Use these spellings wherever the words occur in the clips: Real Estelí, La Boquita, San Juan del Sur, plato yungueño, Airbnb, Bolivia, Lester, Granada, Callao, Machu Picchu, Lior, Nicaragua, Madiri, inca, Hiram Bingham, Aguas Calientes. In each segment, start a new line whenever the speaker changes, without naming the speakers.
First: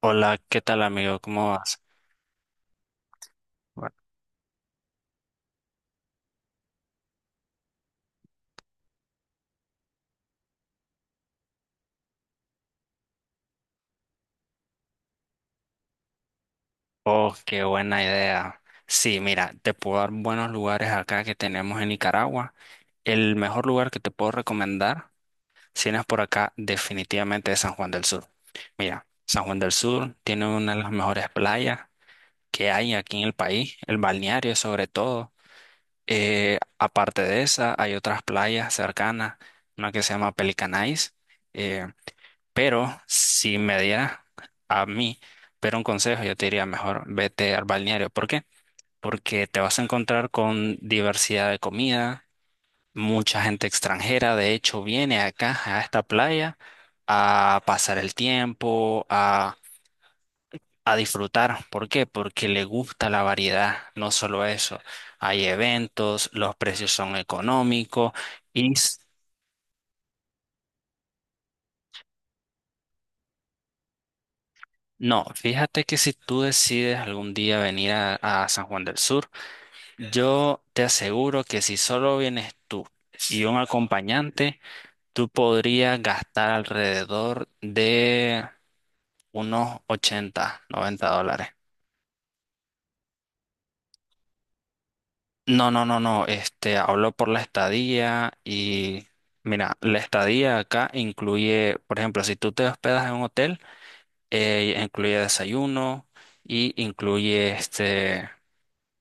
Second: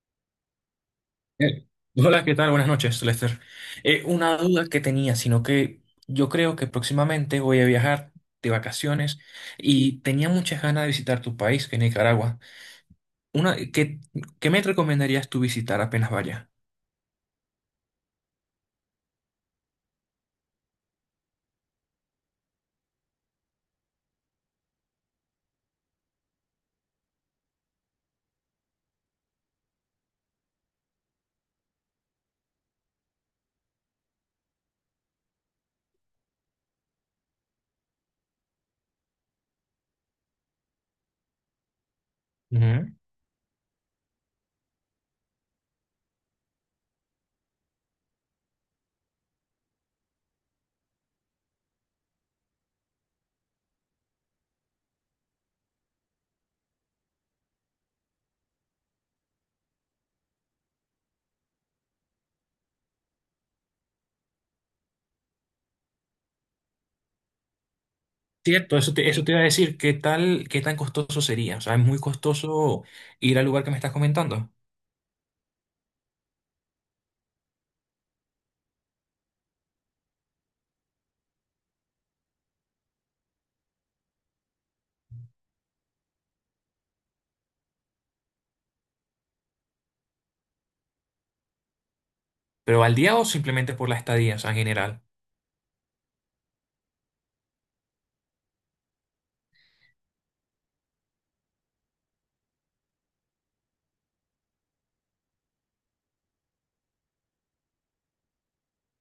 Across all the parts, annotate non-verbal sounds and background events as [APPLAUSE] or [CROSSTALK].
Hola, ¿qué tal amigo? ¿Cómo
Eh,
vas?
Hola, ¿qué tal? Buenas noches, Lester.
Bueno.
Una duda que tenía, sino que yo creo que próximamente voy a viajar de vacaciones y tenía muchas ganas de visitar tu país, que es Nicaragua. Una, ¿qué me recomendarías tú visitar apenas vaya?
Oh, qué buena idea. Sí, mira, te puedo dar buenos lugares acá que tenemos en Nicaragua. El mejor lugar que te puedo recomendar, si vienes por acá, definitivamente es San Juan del Sur. Mira, San Juan del Sur tiene una de las mejores playas que hay aquí en el país, el balneario sobre todo. Aparte de esa, hay otras playas cercanas, una que se llama Pelicanais. eh,
Ujú.
Pero si me diera a mí, pero un consejo, yo te diría mejor vete al balneario. ¿Por qué? Porque te vas a encontrar con diversidad de comida, mucha gente extranjera, de hecho, viene acá a esta playa a pasar el tiempo, a disfrutar. ¿Por qué? Porque le gusta la variedad, no solo eso. Hay eventos, los precios son económicos y
Cierto,
s-
eso te iba a decir, ¿qué tan costoso sería? O sea, es muy costoso ir al lugar que me estás comentando,
no, fíjate que si tú decides algún día venir a San Juan del Sur, yo te aseguro que si solo vienes tú y un acompañante, tú podrías gastar alrededor de unos 80, $90.
pero al día o simplemente por la estadía, o sea, en general.
No, no, no, no, hablo por la estadía y mira, la estadía acá incluye, por ejemplo, si tú te hospedas en un hotel, incluye desayuno y incluye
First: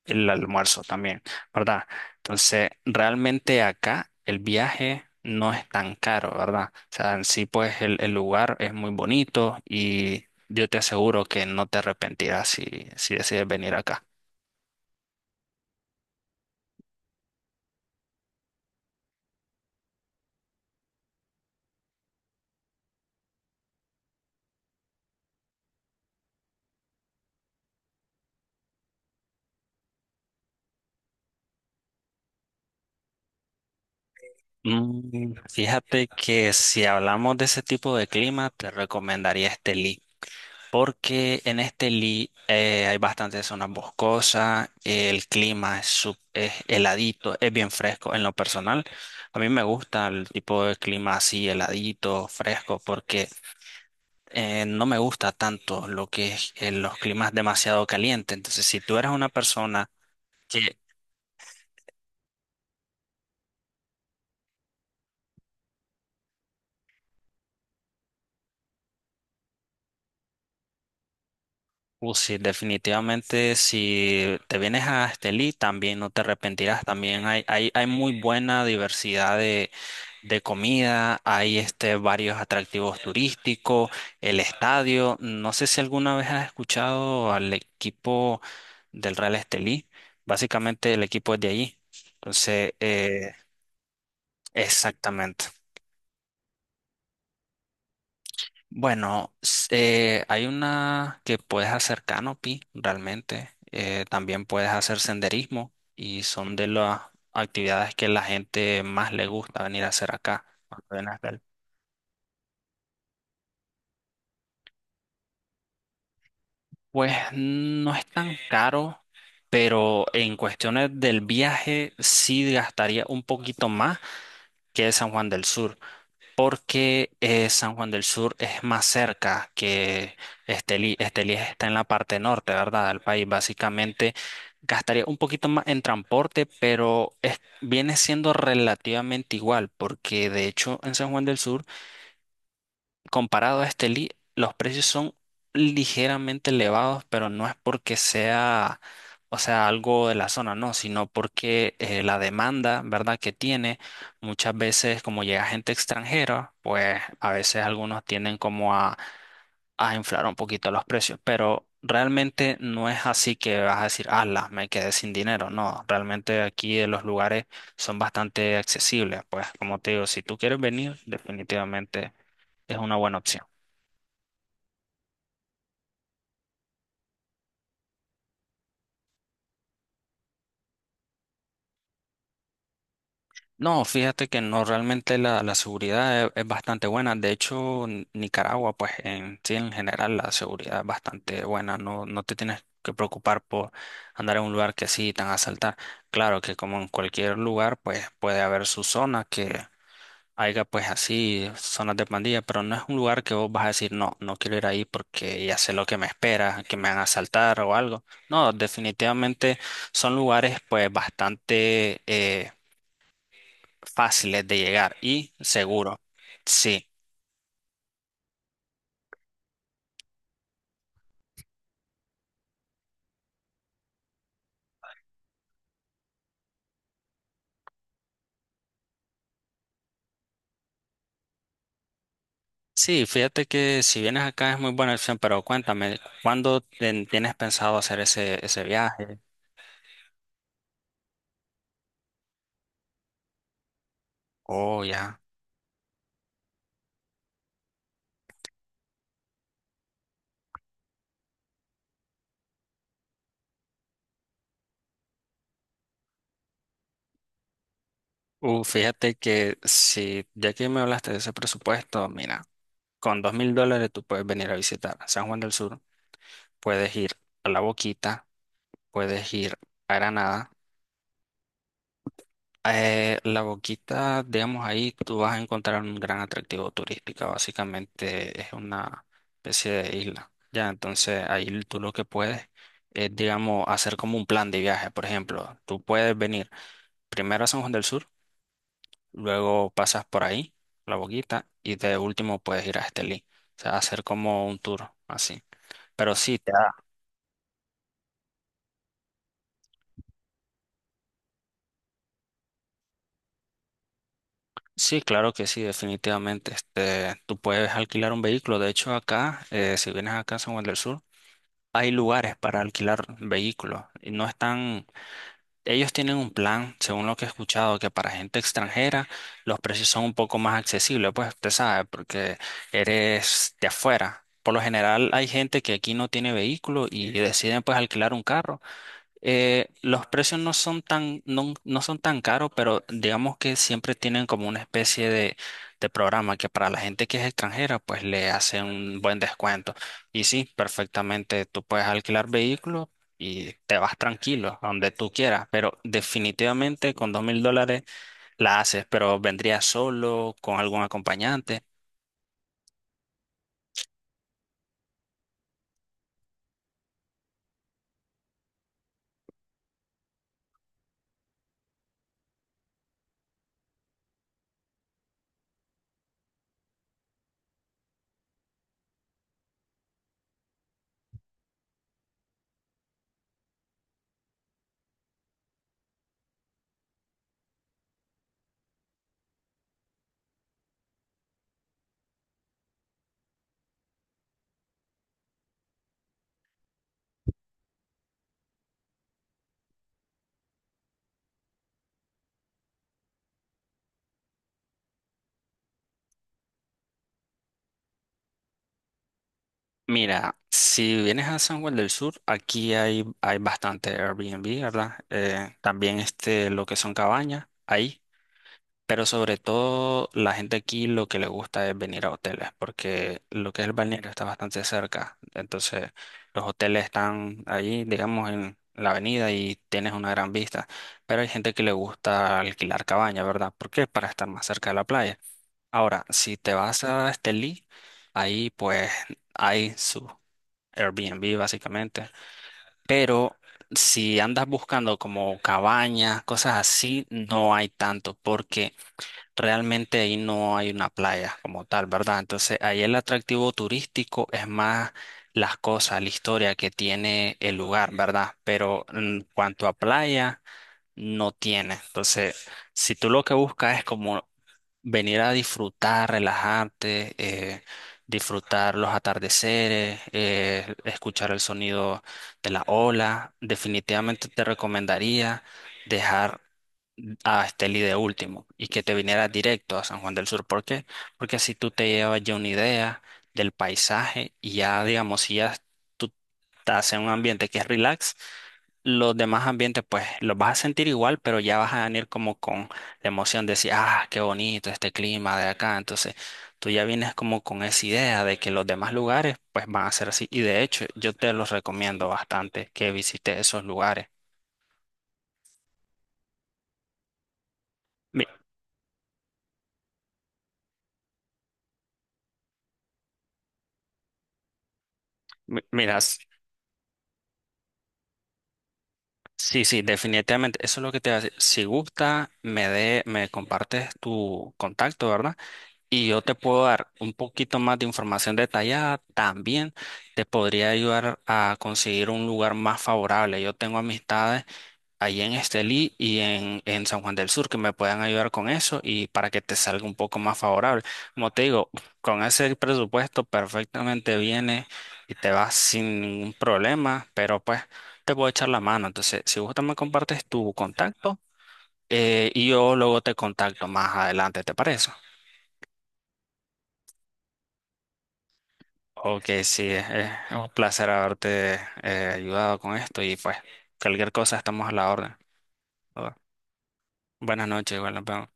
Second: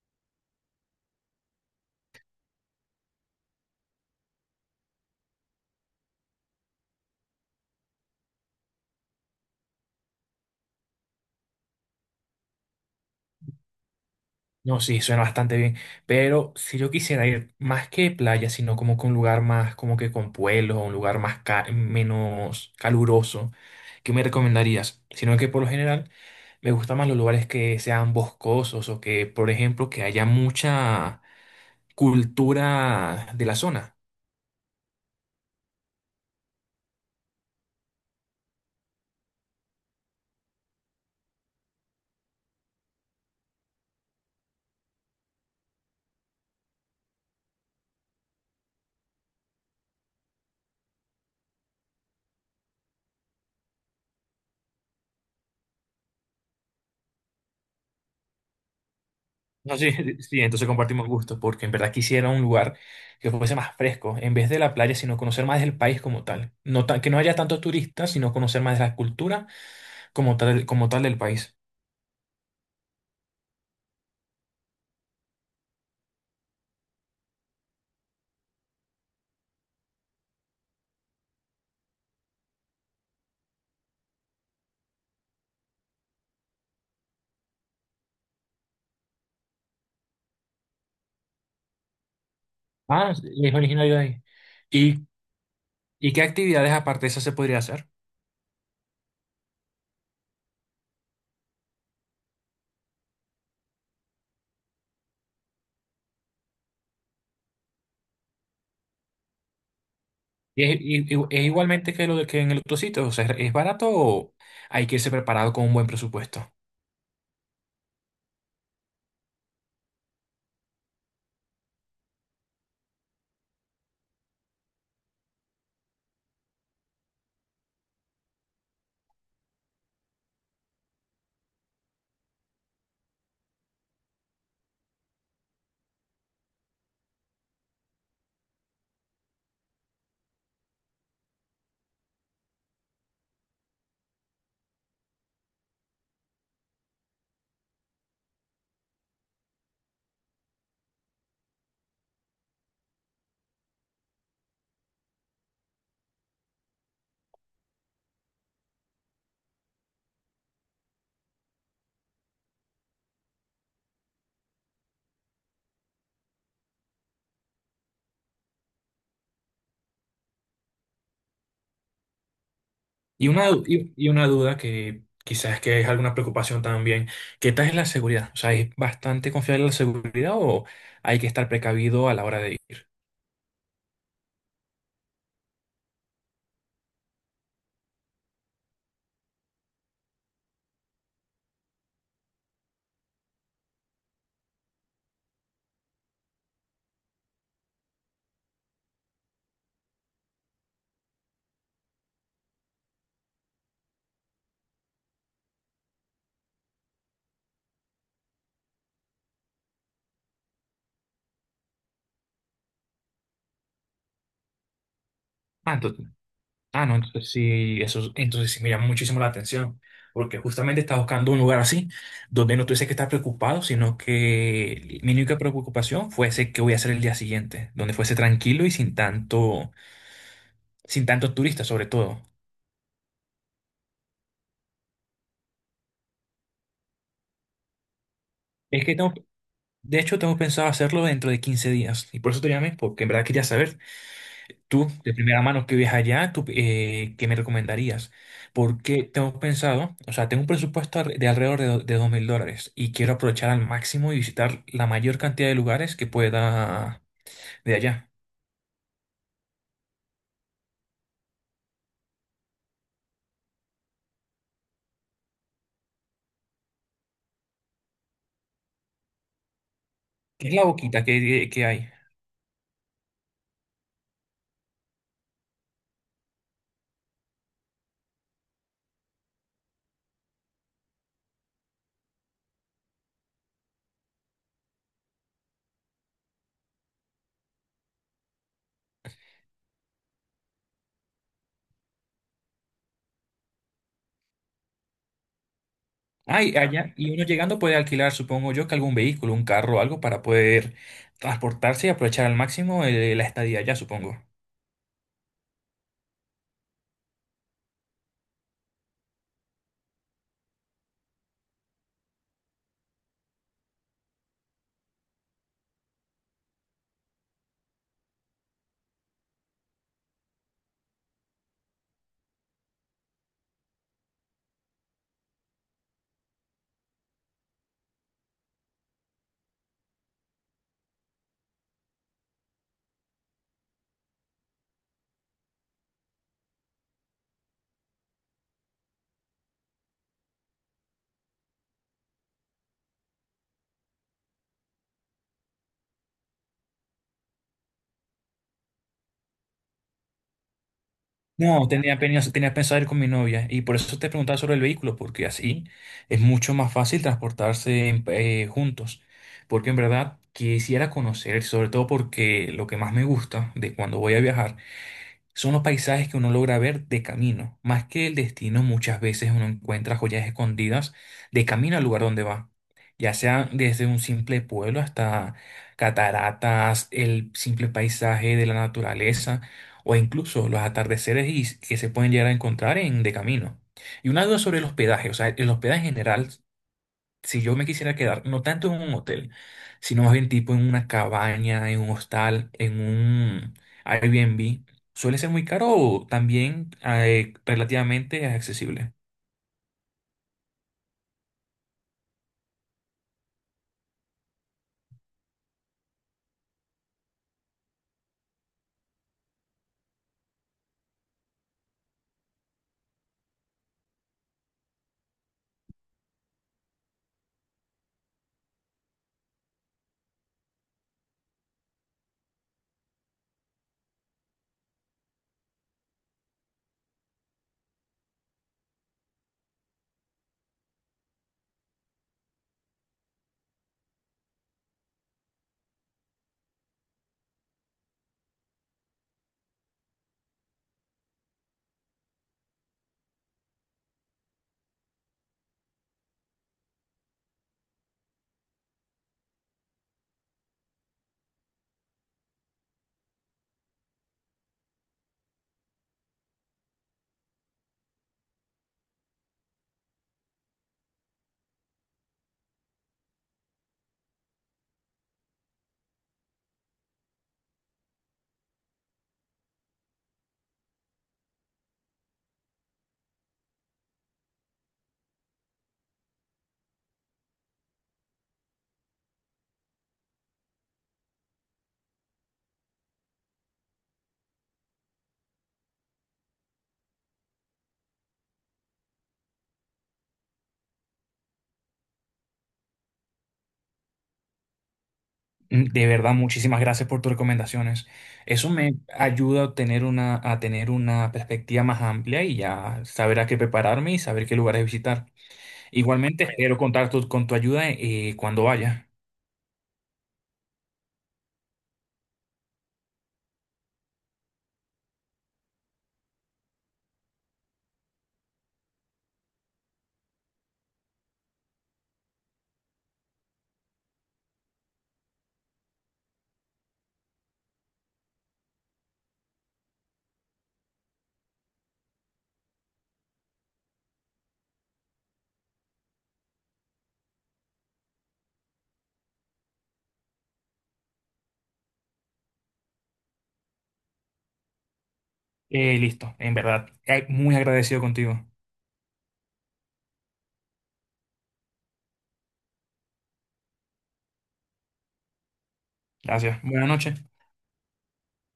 el almuerzo también, ¿verdad? Entonces, realmente acá el viaje no es tan caro, ¿verdad? O sea, en sí, pues el lugar es muy bonito y yo te aseguro que no te arrepentirás si decides venir acá.
No, sí, suena bastante bien. Pero si yo quisiera ir más que playa, sino como que un lugar más, como que con pueblos, o un lugar más menos caluroso, ¿qué me recomendarías? Sino que por lo general me gustan más los lugares que sean boscosos o que, por ejemplo, que haya mucha cultura de la zona.
Mm, fíjate que si hablamos de ese tipo de clima, te recomendaría este. Porque en este Lee hay bastantes zonas boscosas, el clima es heladito, es bien fresco. En lo personal, a mí me gusta el tipo de clima así, heladito, fresco, porque no me gusta tanto lo que es los climas demasiado calientes. Entonces, si tú eres una
No,
persona.
sí, [LAUGHS] sí, entonces
Que
compartimos gustos, porque en verdad quisiera un lugar que fuese más fresco, en vez de la playa, sino conocer más del país como tal. Que no haya tantos turistas, sino conocer más de la cultura como tal del país.
Sí, definitivamente si te vienes a Estelí también no te arrepentirás. También hay, hay muy buena diversidad de comida, hay varios atractivos turísticos, el estadio. No sé si alguna vez has escuchado al equipo del Real Estelí, básicamente el equipo es de allí. Entonces,
Ah, sí, es originario de ahí. ¿Y,
exactamente.
¿Y qué actividades aparte de esas se podría hacer?
Bueno, hay una que puedes hacer canopy realmente. También puedes hacer senderismo y son de las actividades que la gente más le gusta venir a hacer acá. Cuando viene acá
Es igualmente que lo que en el otro sitio? O sea, ¿es barato o hay que irse preparado con un buen presupuesto?
Pues no es tan caro, pero en cuestiones del viaje sí gastaría un poquito más que San Juan del Sur. Porque San Juan del Sur es más cerca que Estelí. Estelí está en la parte norte, ¿verdad? Del país. Básicamente gastaría un poquito más en transporte, pero viene siendo relativamente igual, porque de hecho en San Juan del Sur comparado a este Lee, los precios son ligeramente elevados, pero no es porque sea, o sea, algo de la zona, no, sino porque la demanda, ¿verdad?, que tiene, muchas veces como llega gente extranjera, pues a veces algunos tienden como a inflar un poquito los precios, pero realmente no es así que vas a decir, ala, me quedé sin dinero, no, realmente aquí en los lugares son bastante accesibles, pues como te digo, si tú quieres venir, definitivamente. Es una buena opción.
Y una duda que quizás que es alguna preocupación también. ¿Qué tal es la seguridad? O sea, ¿es bastante confiable la seguridad o hay que estar precavido a la hora de ir?
No, fíjate que no, realmente la seguridad es bastante buena. De hecho, Nicaragua, pues en sí, en general, la seguridad es bastante buena. No, no te tienes que preocupar por andar en un lugar que sí te van a asaltar. Claro que como en cualquier lugar, pues puede haber su zona que haya pues así, zonas de pandilla, pero no es un lugar que vos vas a decir, no, no quiero ir ahí porque ya sé lo que me espera, que me van a asaltar o algo. No, definitivamente son lugares pues bastante fáciles de llegar y
Ah,
seguro. Sí,
No, entonces sí, eso, entonces sí me llama muchísimo la atención, porque justamente estaba buscando un lugar así, donde no tuviese que estar preocupado, sino que mi única preocupación fuese qué voy a hacer el día siguiente, donde fuese tranquilo y sin tanto, sin tantos turistas sobre todo.
sí, fíjate que si vienes acá es muy buena opción, pero cuéntame, ¿cuándo tienes pensado hacer ese
Es que tengo,
viaje?
de hecho tengo pensado hacerlo dentro de 15 días, y por eso te llamé, porque en verdad quería saber.
Oh,
Tú, de
ya.
primera mano que vives allá, tú, ¿qué me recomendarías? Porque tengo pensado, o sea, tengo un presupuesto de alrededor de, de $2,000 y quiero aprovechar al máximo y visitar la mayor cantidad de lugares que pueda de allá.
Fíjate que si ya que me hablaste de ese presupuesto, mira, con $2000 tú puedes venir a visitar San Juan del Sur, puedes ir a La Boquita, puedes ir a
¿Qué
Granada.
es la boquita que hay?
La Boquita, digamos, ahí tú vas a encontrar un gran atractivo turístico. Básicamente es una especie de isla. Ya, entonces ahí tú lo que puedes es, digamos, hacer como un plan de viaje. Por ejemplo, tú puedes venir primero a San Juan del Sur, luego pasas por ahí, la Boquita, y de último puedes ir a Estelí. O sea, hacer como un tour así. Pero sí,
Hay allá, y uno llegando puede alquilar, supongo yo, que algún vehículo, un carro o algo para poder transportarse y aprovechar al máximo la estadía allá, supongo.
Sí, claro que sí, definitivamente. Tú puedes alquilar un vehículo. De hecho, acá, si vienes acá a San Juan del Sur, hay lugares para alquilar vehículos y no están, ellos tienen un plan, según lo que he escuchado, que para gente extranjera los precios son un poco más accesibles, pues usted sabe, porque eres de afuera. Por lo general hay gente que aquí no tiene vehículo y deciden pues alquilar un carro. Los precios no son tan, no, no son tan caros, pero digamos que siempre tienen como una especie de programa que para la gente que es extranjera, pues le hace un buen descuento. Y sí, perfectamente, tú puedes alquilar vehículos y te vas tranquilo a donde tú quieras, pero definitivamente con $2000 la haces, pero vendría solo, con algún acompañante.
No, tenía pensado ir con mi novia y por eso te preguntaba sobre el vehículo, porque así es mucho más fácil transportarse juntos. Porque en verdad quisiera conocer, sobre todo porque lo que más me gusta de cuando voy a viajar son los paisajes que uno logra ver de camino. Más que el destino, muchas veces uno encuentra joyas escondidas de camino al lugar donde va. Ya sea desde un simple pueblo hasta cataratas, el simple paisaje de la naturaleza o incluso los atardeceres que se pueden llegar a encontrar en de camino. Y una duda sobre el hospedaje, o sea, el hospedaje en general si yo me quisiera quedar, no tanto en un hotel, sino más bien tipo en una cabaña, en un hostal, en un Airbnb, suele ser muy caro o también relativamente accesible.
Mira, si vienes a San Juan del Sur, aquí hay bastante Airbnb, ¿verdad? También lo que son cabañas, ahí. Pero sobre todo la gente aquí lo que le gusta es venir a hoteles, porque lo que es el balneario está bastante cerca. Entonces, los hoteles están ahí, digamos, en la avenida y tienes una gran vista. Pero hay gente que le gusta alquilar cabaña, ¿verdad? ¿Por qué? Para estar más cerca de la playa. Ahora, si te vas a Estelí, ahí pues hay sus Airbnb básicamente. Pero si andas buscando como cabañas, cosas así, no hay tanto porque realmente ahí no hay una playa como tal, ¿verdad? Entonces ahí el atractivo turístico es más las cosas, la historia que tiene el lugar, ¿verdad? Pero en cuanto a playa, no tiene. Entonces, si tú lo que buscas es como venir a disfrutar, relajarte, disfrutar los atardeceres, escuchar el sonido de la ola. Definitivamente te recomendaría dejar a Esteli de último y que te vinieras directo a San Juan del Sur. ¿Por qué? Porque así tú te llevas ya una idea del paisaje y ya, digamos, si ya tú estás en un ambiente que es relax, los demás ambientes pues los vas a sentir igual, pero ya vas a venir como con la emoción de decir, ah, qué bonito este clima de acá. Entonces, tú ya vienes como con esa idea de que los demás lugares pues van a ser así. Y de hecho, yo te los recomiendo bastante que visites esos lugares.
Mm, de verdad, muchísimas gracias por tus recomendaciones.
Mi-
Eso me ayuda a tener una perspectiva más amplia y ya saber a qué prepararme y saber qué lugares visitar.
Miras.
Igualmente, espero contar con tu ayuda cuando vaya.
Sí, sí, definitivamente. Eso es lo que te hace. Si gusta, me compartes tu contacto, ¿verdad? Y yo te puedo dar un poquito más de información detallada. También te podría ayudar a conseguir un lugar más favorable. Yo tengo amistades ahí en Estelí y en San Juan del Sur que me puedan ayudar con eso y para que te salga un poco más favorable. Como te digo, con ese presupuesto perfectamente viene y te vas sin ningún problema, pero pues te puedo echar la mano. Entonces, si gusta me compartes tu contacto y yo luego te contacto más adelante, ¿te parece?
Listo, en verdad, muy agradecido contigo.
Ok, sí, es un placer haberte ayudado con esto y pues cualquier cosa estamos a la orden.
Gracias. Buenas noches.
Buenas noches, igual nos vemos.